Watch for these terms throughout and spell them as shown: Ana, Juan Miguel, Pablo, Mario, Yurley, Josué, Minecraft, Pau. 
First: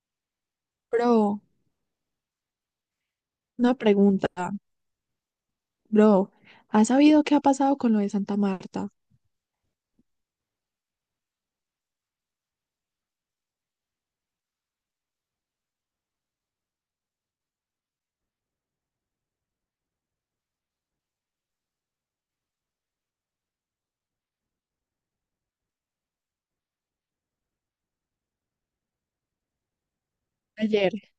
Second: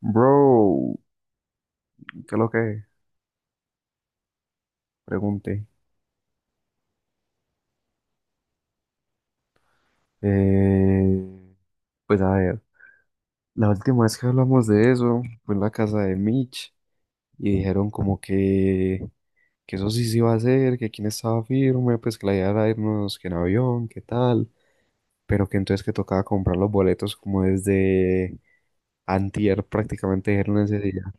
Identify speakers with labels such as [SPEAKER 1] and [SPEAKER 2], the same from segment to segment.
[SPEAKER 1] Bro,
[SPEAKER 2] Bro,
[SPEAKER 1] ¿qué es lo que es?
[SPEAKER 2] una pregunta.
[SPEAKER 1] Pregunté.
[SPEAKER 2] Bro, ¿has sabido qué ha pasado con lo de Santa Marta?
[SPEAKER 1] Eh, pues a ver, la última vez que hablamos de eso fue en la casa de Mitch y dijeron como que eso sí se iba a hacer, que quién estaba firme, pues que la idea era irnos que en avión, qué tal, pero que entonces que tocaba comprar los boletos como desde antier prácticamente dijeron ese
[SPEAKER 2] Ayer.
[SPEAKER 1] día.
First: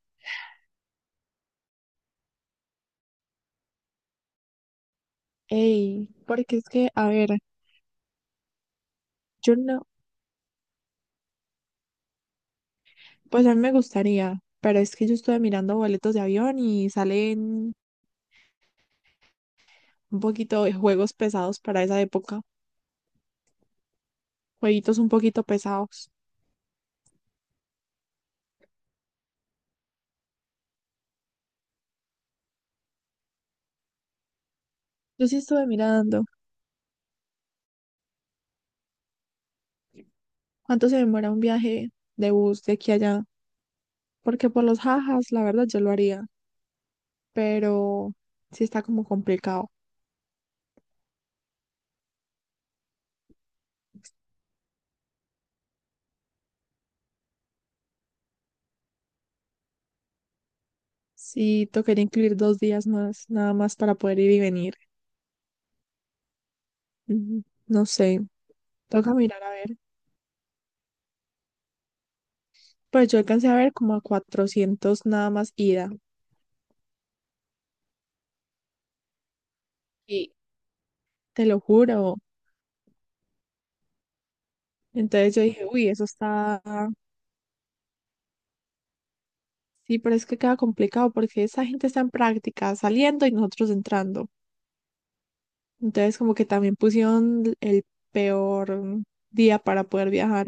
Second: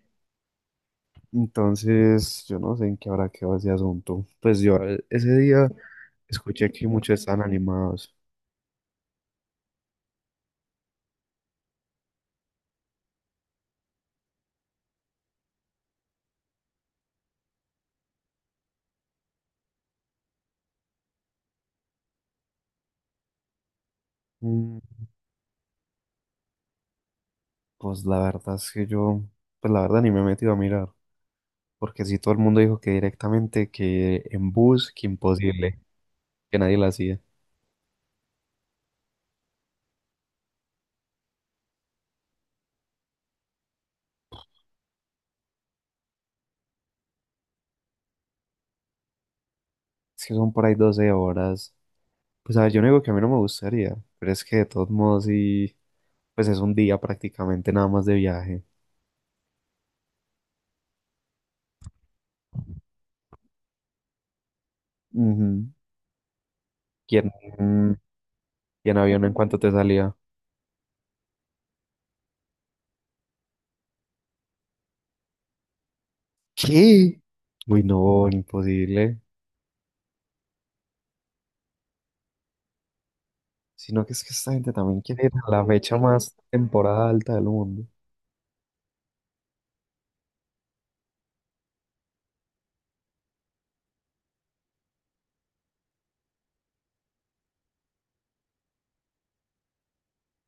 [SPEAKER 1] Entonces, yo no sé en qué habrá quedado ese asunto. Pues yo, ese día
[SPEAKER 2] Ey, porque es
[SPEAKER 1] escuché que
[SPEAKER 2] que, a
[SPEAKER 1] muchos
[SPEAKER 2] ver,
[SPEAKER 1] estaban animados.
[SPEAKER 2] yo no, pues a mí me gustaría, pero es que yo estuve mirando boletos de avión y salen un poquito de juegos pesados para esa época,
[SPEAKER 1] Mm,
[SPEAKER 2] jueguitos un poquito pesados.
[SPEAKER 1] Pues la verdad es que yo, pues la verdad ni me he metido a mirar, porque si todo el mundo dijo que directamente, que en bus, que
[SPEAKER 2] Yo sí estuve
[SPEAKER 1] imposible,
[SPEAKER 2] mirando
[SPEAKER 1] que nadie la hacía.
[SPEAKER 2] cuánto se demora un viaje de bus de aquí a allá, porque por los jajas, la verdad, yo lo haría, pero sí está como complicado.
[SPEAKER 1] Es que son por ahí 12 horas. Pues a ver, yo no digo que a mí no me gustaría, pero es que de todos modos sí, pues es un día prácticamente nada más de viaje.
[SPEAKER 2] Sí, tocaría incluir 2 días más, nada más para poder ir y venir.
[SPEAKER 1] Ujú. ¿Y en,
[SPEAKER 2] Ujú, no
[SPEAKER 1] mm,
[SPEAKER 2] sé,
[SPEAKER 1] ¿y en
[SPEAKER 2] toca
[SPEAKER 1] avión en
[SPEAKER 2] mirar a
[SPEAKER 1] cuánto te
[SPEAKER 2] ver.
[SPEAKER 1] salía?
[SPEAKER 2] Pues yo alcancé a ver como a 400 nada más ida,
[SPEAKER 1] ¿Qué? Uy, no, imposible.
[SPEAKER 2] y te lo juro.
[SPEAKER 1] Sino que es que esta gente también quiere ir
[SPEAKER 2] Entonces yo
[SPEAKER 1] a la
[SPEAKER 2] dije, uy,
[SPEAKER 1] fecha
[SPEAKER 2] eso
[SPEAKER 1] más
[SPEAKER 2] está.
[SPEAKER 1] temporada alta del mundo.
[SPEAKER 2] Sí, pero es que queda complicado porque esa gente está en práctica saliendo y nosotros entrando. Entonces, como que también pusieron el peor día para poder viajar.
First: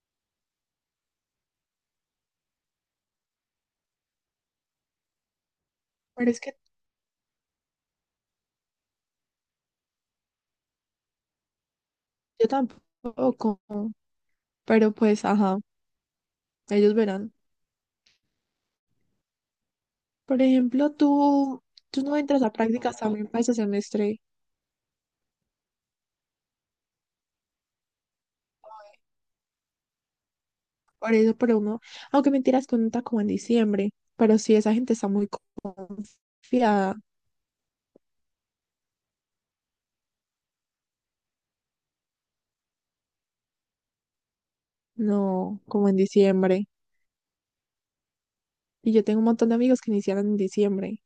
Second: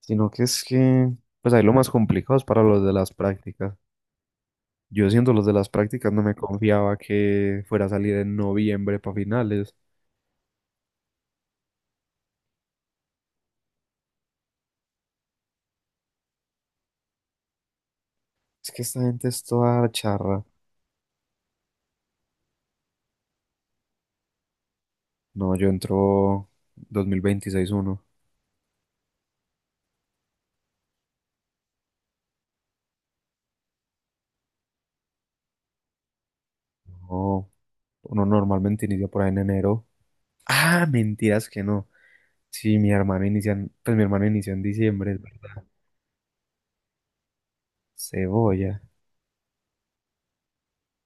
[SPEAKER 1] Sino que es que, pues ahí lo más complicado es para los de las prácticas. Yo siendo los de las prácticas no
[SPEAKER 2] Pero
[SPEAKER 1] me
[SPEAKER 2] es que
[SPEAKER 1] confiaba que fuera a salir en noviembre para finales.
[SPEAKER 2] yo tampoco. Pero pues, ajá, ellos verán.
[SPEAKER 1] Es que esta gente es toda
[SPEAKER 2] Por
[SPEAKER 1] charra.
[SPEAKER 2] ejemplo, tú no entras a prácticas también para ese semestre.
[SPEAKER 1] No, yo entro 2026-1.
[SPEAKER 2] Por eso, pero uno, aunque mentiras, cuenta como en diciembre. Pero sí, esa gente está muy confiada.
[SPEAKER 1] No, uno normalmente inicia por ahí en enero. Ah, mentiras que no. Sí, mi hermano inicia, pues mi hermano inició en diciembre, es
[SPEAKER 2] No,
[SPEAKER 1] verdad.
[SPEAKER 2] como en diciembre.
[SPEAKER 1] Cebolla.
[SPEAKER 2] Y yo tengo un montón de amigos que iniciaron en diciembre.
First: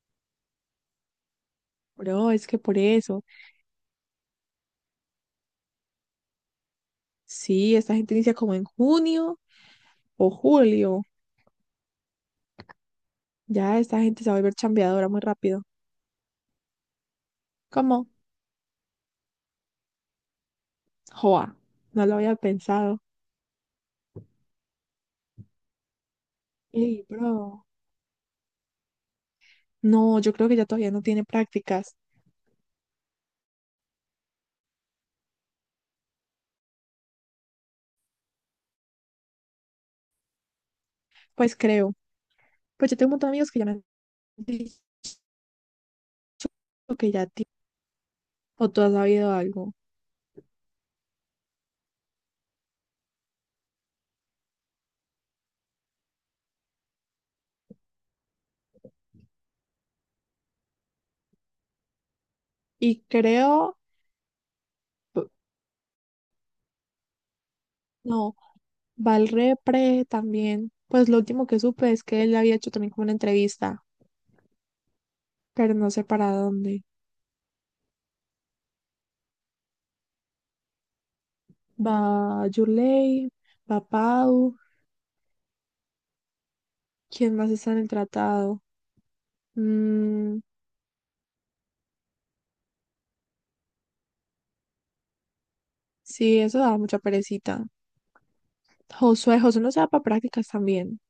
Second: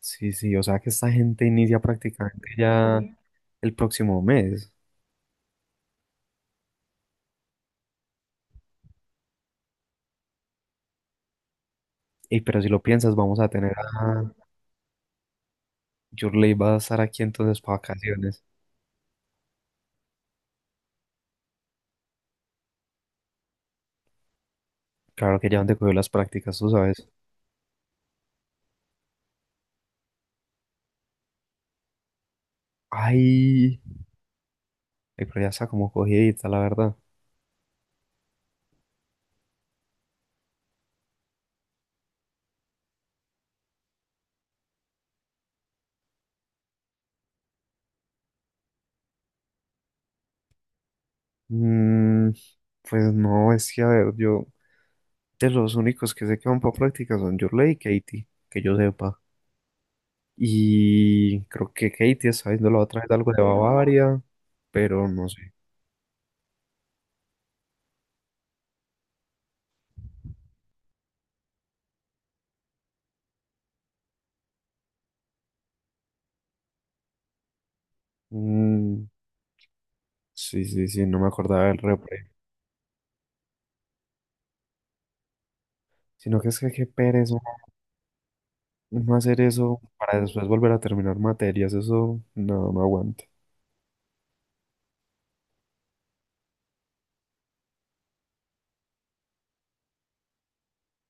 [SPEAKER 1] Sí, sí, o sea que esta gente inicia
[SPEAKER 2] Bro, es
[SPEAKER 1] prácticamente
[SPEAKER 2] que por
[SPEAKER 1] ya
[SPEAKER 2] eso.
[SPEAKER 1] el próximo mes.
[SPEAKER 2] Sí, esta gente inicia como en junio o julio.
[SPEAKER 1] Y pero si lo piensas, vamos a tener
[SPEAKER 2] Ya esta
[SPEAKER 1] a...
[SPEAKER 2] gente se va a volver chambeadora muy rápido.
[SPEAKER 1] Yurley va a estar aquí entonces para
[SPEAKER 2] ¿Cómo?
[SPEAKER 1] vacaciones.
[SPEAKER 2] Joa, no lo había pensado.
[SPEAKER 1] Claro que ya donde cogió las prácticas, tú
[SPEAKER 2] Ey,
[SPEAKER 1] sabes.
[SPEAKER 2] bro. No, yo creo que ya todavía no tiene prácticas.
[SPEAKER 1] Ay, ay, pero ya está como cogidita, la verdad.
[SPEAKER 2] Pues creo. Pues yo tengo un montón de amigos que ya me han dicho que ya tiene, o tú has sabido algo.
[SPEAKER 1] Mm, pues no, es que a ver, yo de los únicos que sé que van para prácticas son Yurley y Katie, que yo sepa. Y creo que Katie está viendo la otra
[SPEAKER 2] Y
[SPEAKER 1] vez algo de
[SPEAKER 2] creo,
[SPEAKER 1] Bavaria, pero no sé.
[SPEAKER 2] no, va al repre también. Pues lo último que supe es que él había hecho también como una entrevista, pero no sé para dónde.
[SPEAKER 1] Mm, sí, sí, sí, no me acordaba del
[SPEAKER 2] Va
[SPEAKER 1] repre.
[SPEAKER 2] Yulei, va Pau.
[SPEAKER 1] Sino que es que qué pereza
[SPEAKER 2] ¿Quién más está en el tratado?
[SPEAKER 1] no hacer eso para
[SPEAKER 2] Mm,
[SPEAKER 1] después volver a terminar materias, eso no, no aguanto.
[SPEAKER 2] sí, eso daba mucha perecita. Josué, Josué no se da para prácticas también.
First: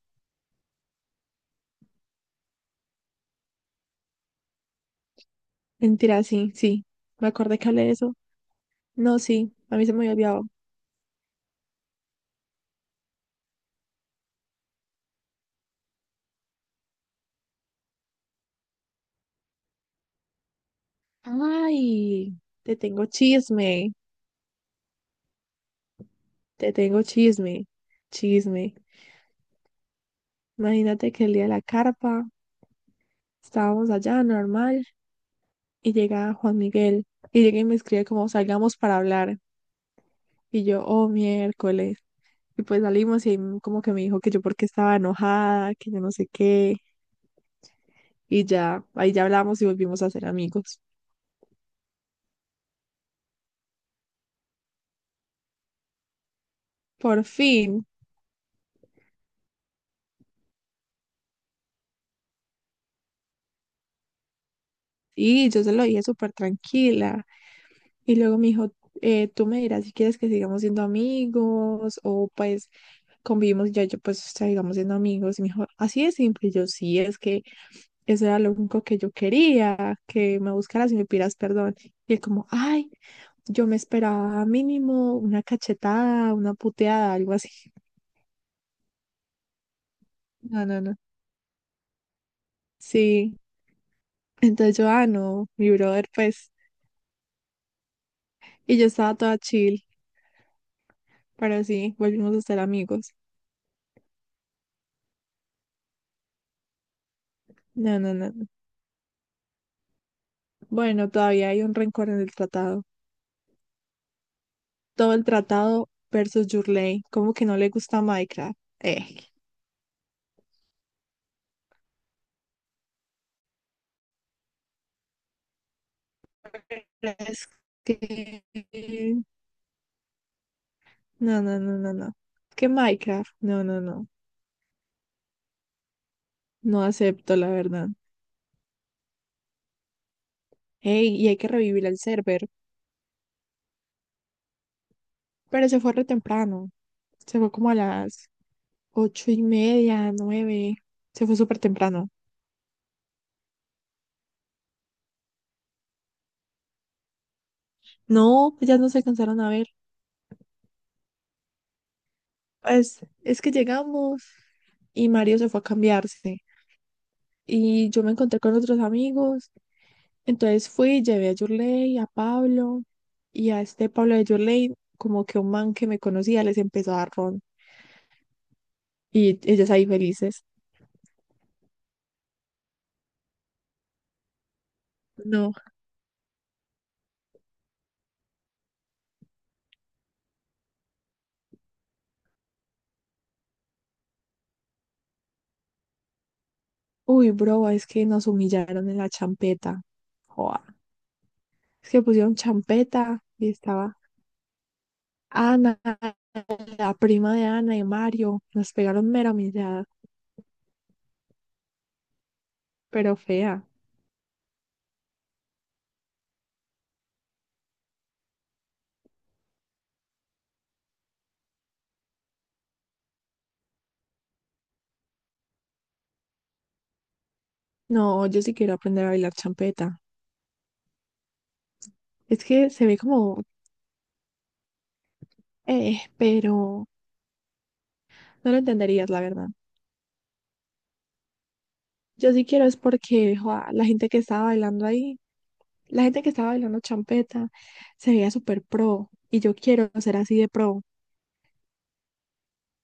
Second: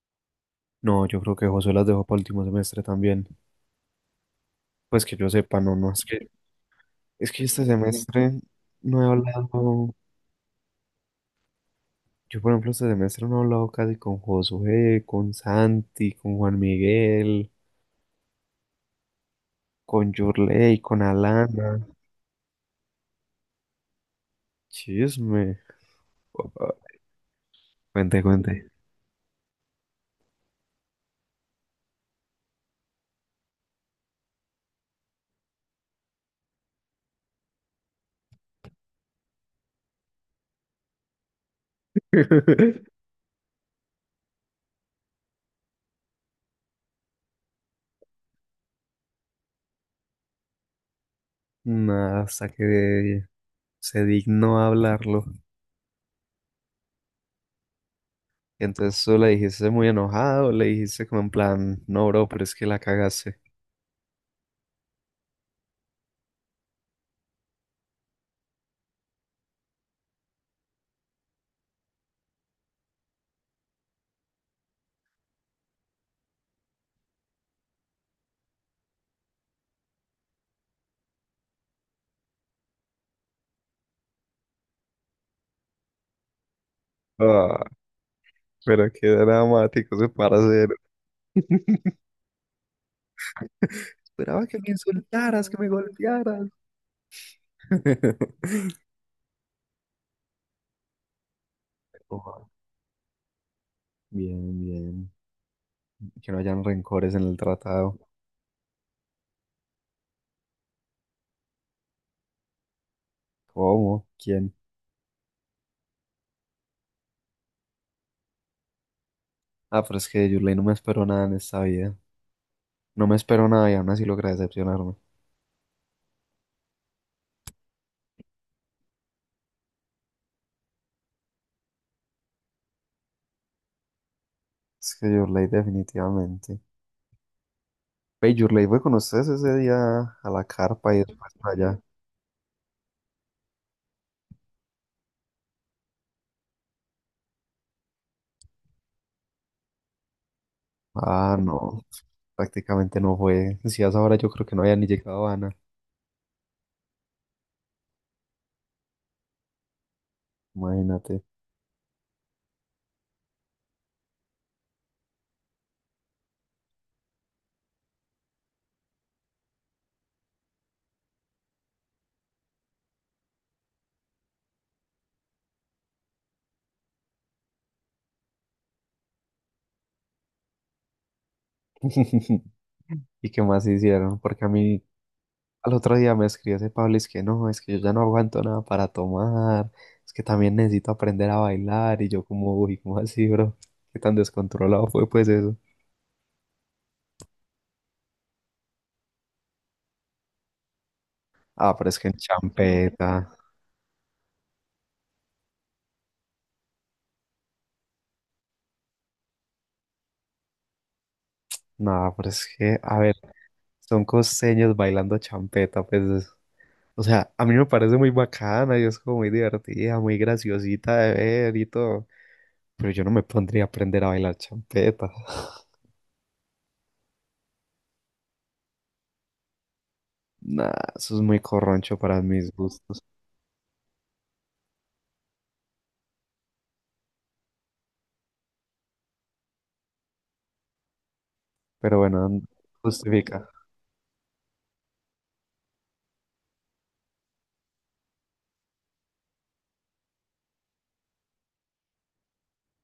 [SPEAKER 1] No, yo creo que José las dejó para último semestre también. Pues que yo sepa, no, no,
[SPEAKER 2] Mentira, sí, sí. Me
[SPEAKER 1] es que
[SPEAKER 2] acordé
[SPEAKER 1] este
[SPEAKER 2] que hablé de eso.
[SPEAKER 1] semestre no he
[SPEAKER 2] No, sí, a mí
[SPEAKER 1] hablado,
[SPEAKER 2] se me había olvidado.
[SPEAKER 1] yo por ejemplo este semestre no he hablado casi con Josué, con Santi, con Juan Miguel, con Yurley, con Alana.
[SPEAKER 2] Ay, te tengo chisme,
[SPEAKER 1] Chisme.
[SPEAKER 2] te
[SPEAKER 1] Papá,
[SPEAKER 2] tengo chisme,
[SPEAKER 1] cuente, cuente.
[SPEAKER 2] chisme. Imagínate que el día de la carpa estábamos allá normal y llega Juan Miguel y llega y me escribe como salgamos para hablar. Y yo, oh, miércoles. Y pues salimos y ahí como que me dijo que yo porque estaba enojada, que yo no sé qué. Y ya, ahí ya hablamos y volvimos a ser amigos.
[SPEAKER 1] Nada, hasta que se dignó a hablarlo.
[SPEAKER 2] Por fin.
[SPEAKER 1] Entonces tú le dijiste muy enojado, le dijiste como en plan, no, bro, pero es que la cagaste.
[SPEAKER 2] Y yo se lo dije súper tranquila. Y luego me dijo, tú me dirás si quieres que sigamos siendo amigos o pues convivimos ya, yo pues sigamos siendo amigos. Y me dijo, así de simple. Y yo sí, es que eso era lo único que yo quería, que me buscaras y me pidas perdón. Y él como, ay, yo me esperaba mínimo una cachetada, una puteada, algo así.
[SPEAKER 1] Ah, pero qué dramático ese
[SPEAKER 2] No,
[SPEAKER 1] hacer.
[SPEAKER 2] no, no. Sí.
[SPEAKER 1] Esperaba que me
[SPEAKER 2] Entonces yo, ah,
[SPEAKER 1] insultaras,
[SPEAKER 2] no,
[SPEAKER 1] que me
[SPEAKER 2] mi brother,
[SPEAKER 1] golpearas.
[SPEAKER 2] pues. Y yo estaba toda chill, pero sí, volvimos a
[SPEAKER 1] Oh,
[SPEAKER 2] ser amigos.
[SPEAKER 1] bien, bien. Que no hayan rencores en el tratado.
[SPEAKER 2] No, no, no. No. Bueno, todavía hay un rencor en el tratado.
[SPEAKER 1] ¿Cómo? ¿Quién?
[SPEAKER 2] Todo el tratado versus Yurley. Como que no le gusta Minecraft.
[SPEAKER 1] Ah, pero es que de Yurley no me esperó nada en esta vida. No me esperó nada y aún así logra decepcionarme.
[SPEAKER 2] Es que. No, no, no, no, no. Que Minecraft. No, no, no.
[SPEAKER 1] Es que Yurley definitivamente.
[SPEAKER 2] No acepto, la verdad.
[SPEAKER 1] Ve, Yurley fue con ustedes ese día a la carpa y
[SPEAKER 2] Ey, y
[SPEAKER 1] después
[SPEAKER 2] hay que
[SPEAKER 1] para allá.
[SPEAKER 2] revivir el server. Pero se fue re temprano. Se fue como a las ocho y media, nueve. Se
[SPEAKER 1] Ah,
[SPEAKER 2] fue súper
[SPEAKER 1] no,
[SPEAKER 2] temprano.
[SPEAKER 1] prácticamente no fue. Si a esa hora yo creo que no había ni llegado Ana,
[SPEAKER 2] No, pues ya no se alcanzaron a ver.
[SPEAKER 1] imagínate.
[SPEAKER 2] Pues es que llegamos y Mario se fue a cambiarse. Y yo me encontré con otros amigos. Entonces fui, llevé a Yurley, a Pablo y a este Pablo de Yurley, como que un man que me conocía les empezó a dar ron. Y ellos ahí felices.
[SPEAKER 1] ¿Y qué más hicieron? Porque a mí
[SPEAKER 2] No.
[SPEAKER 1] al otro día me escribió ese Pablo, es que no, es que yo ya no aguanto nada para tomar, es que también necesito aprender a bailar y yo como, uy, ¿cómo así, bro? ¿Qué tan descontrolado fue pues eso?
[SPEAKER 2] Uy, bro, es que nos humillaron en la champeta. Joa.
[SPEAKER 1] Ah, pero
[SPEAKER 2] Es
[SPEAKER 1] es
[SPEAKER 2] que
[SPEAKER 1] que en
[SPEAKER 2] pusieron champeta
[SPEAKER 1] champeta,
[SPEAKER 2] y estaba Ana, la prima de Ana y Mario, nos pegaron mera humillada,
[SPEAKER 1] no, pero es que, a ver,
[SPEAKER 2] pero fea.
[SPEAKER 1] son costeños bailando champeta, pues o sea, a mí me parece muy bacana y es como muy divertida, muy graciosita de ver y todo. Pero yo no me pondría a aprender a bailar champeta.
[SPEAKER 2] No, yo sí quiero aprender a bailar champeta.
[SPEAKER 1] Nah, eso es muy corroncho para
[SPEAKER 2] Es
[SPEAKER 1] mis
[SPEAKER 2] que se ve
[SPEAKER 1] gustos.
[SPEAKER 2] como, pero no lo entenderías, la verdad.
[SPEAKER 1] Pero
[SPEAKER 2] Yo
[SPEAKER 1] bueno,
[SPEAKER 2] sí quiero es porque
[SPEAKER 1] justifica.
[SPEAKER 2] joa, la gente que estaba bailando ahí, la gente que estaba bailando champeta, se veía súper pro y yo quiero ser así de pro.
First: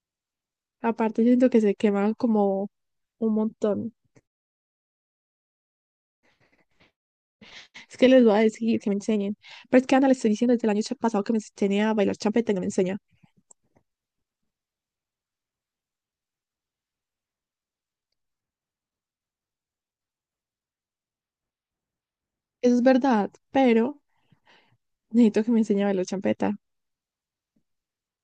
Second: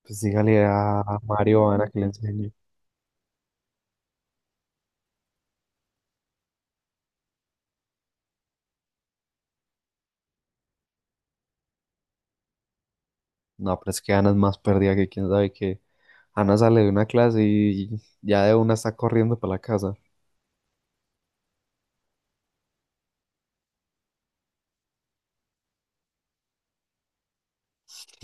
[SPEAKER 1] Pues dígale a
[SPEAKER 2] Aparte, siento que
[SPEAKER 1] Mario o a
[SPEAKER 2] se
[SPEAKER 1] Ana que le
[SPEAKER 2] quemaron
[SPEAKER 1] enseñe.
[SPEAKER 2] como un montón. Es que les voy a decir que me enseñen. Pero es que a Ana le estoy diciendo desde el año pasado que me enseñe a bailar champeta y no me enseña.
[SPEAKER 1] No, pero es que Ana es más perdida que quién sabe qué, Ana sale de una clase y ya de una está corriendo para la casa.
[SPEAKER 2] Eso es verdad, pero necesito que me enseñe a bailar champeta.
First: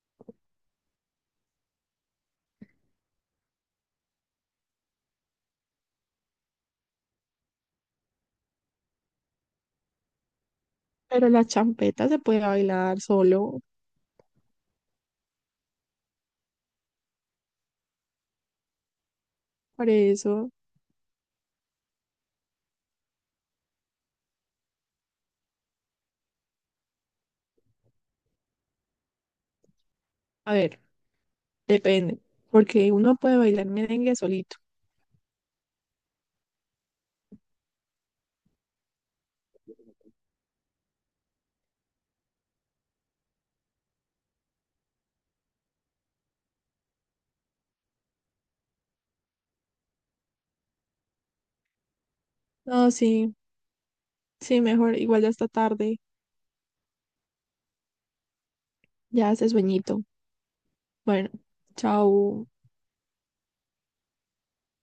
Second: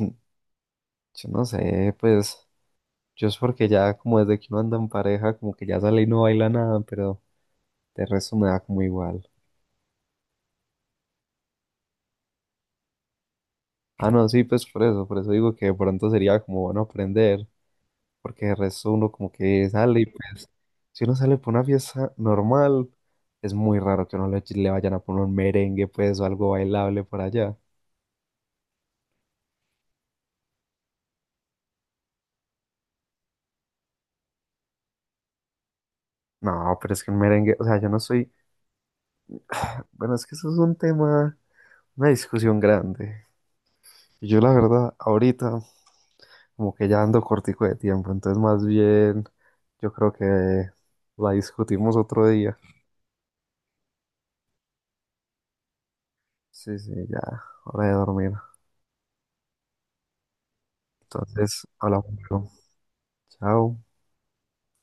[SPEAKER 1] Yo no sé, pues yo es porque ya como desde que uno anda en pareja, como que ya sale y no baila nada, pero de resto me da como igual.
[SPEAKER 2] Pero la champeta se puede bailar solo,
[SPEAKER 1] Ah, no, sí, pues por eso digo que de pronto sería como bueno aprender, porque de resto uno como que
[SPEAKER 2] por
[SPEAKER 1] sale y pues,
[SPEAKER 2] eso.
[SPEAKER 1] si uno sale por una fiesta normal, es muy raro que uno le vayan a poner un merengue, pues, o algo bailable por allá.
[SPEAKER 2] A ver, depende, porque uno puede bailar merengue solito.
[SPEAKER 1] No, pero es que un merengue, o sea, yo no soy, bueno, es que eso es un tema, una discusión grande. Y yo la verdad, ahorita como que ya ando cortico de tiempo, entonces más bien yo creo que la discutimos otro día.
[SPEAKER 2] No, sí, sí, mejor, igual ya está tarde,
[SPEAKER 1] Sí, sí, ya, hora de dormir.
[SPEAKER 2] ya hace sueñito. Bueno,
[SPEAKER 1] Entonces, hablamos
[SPEAKER 2] chao.
[SPEAKER 1] luego. Chao.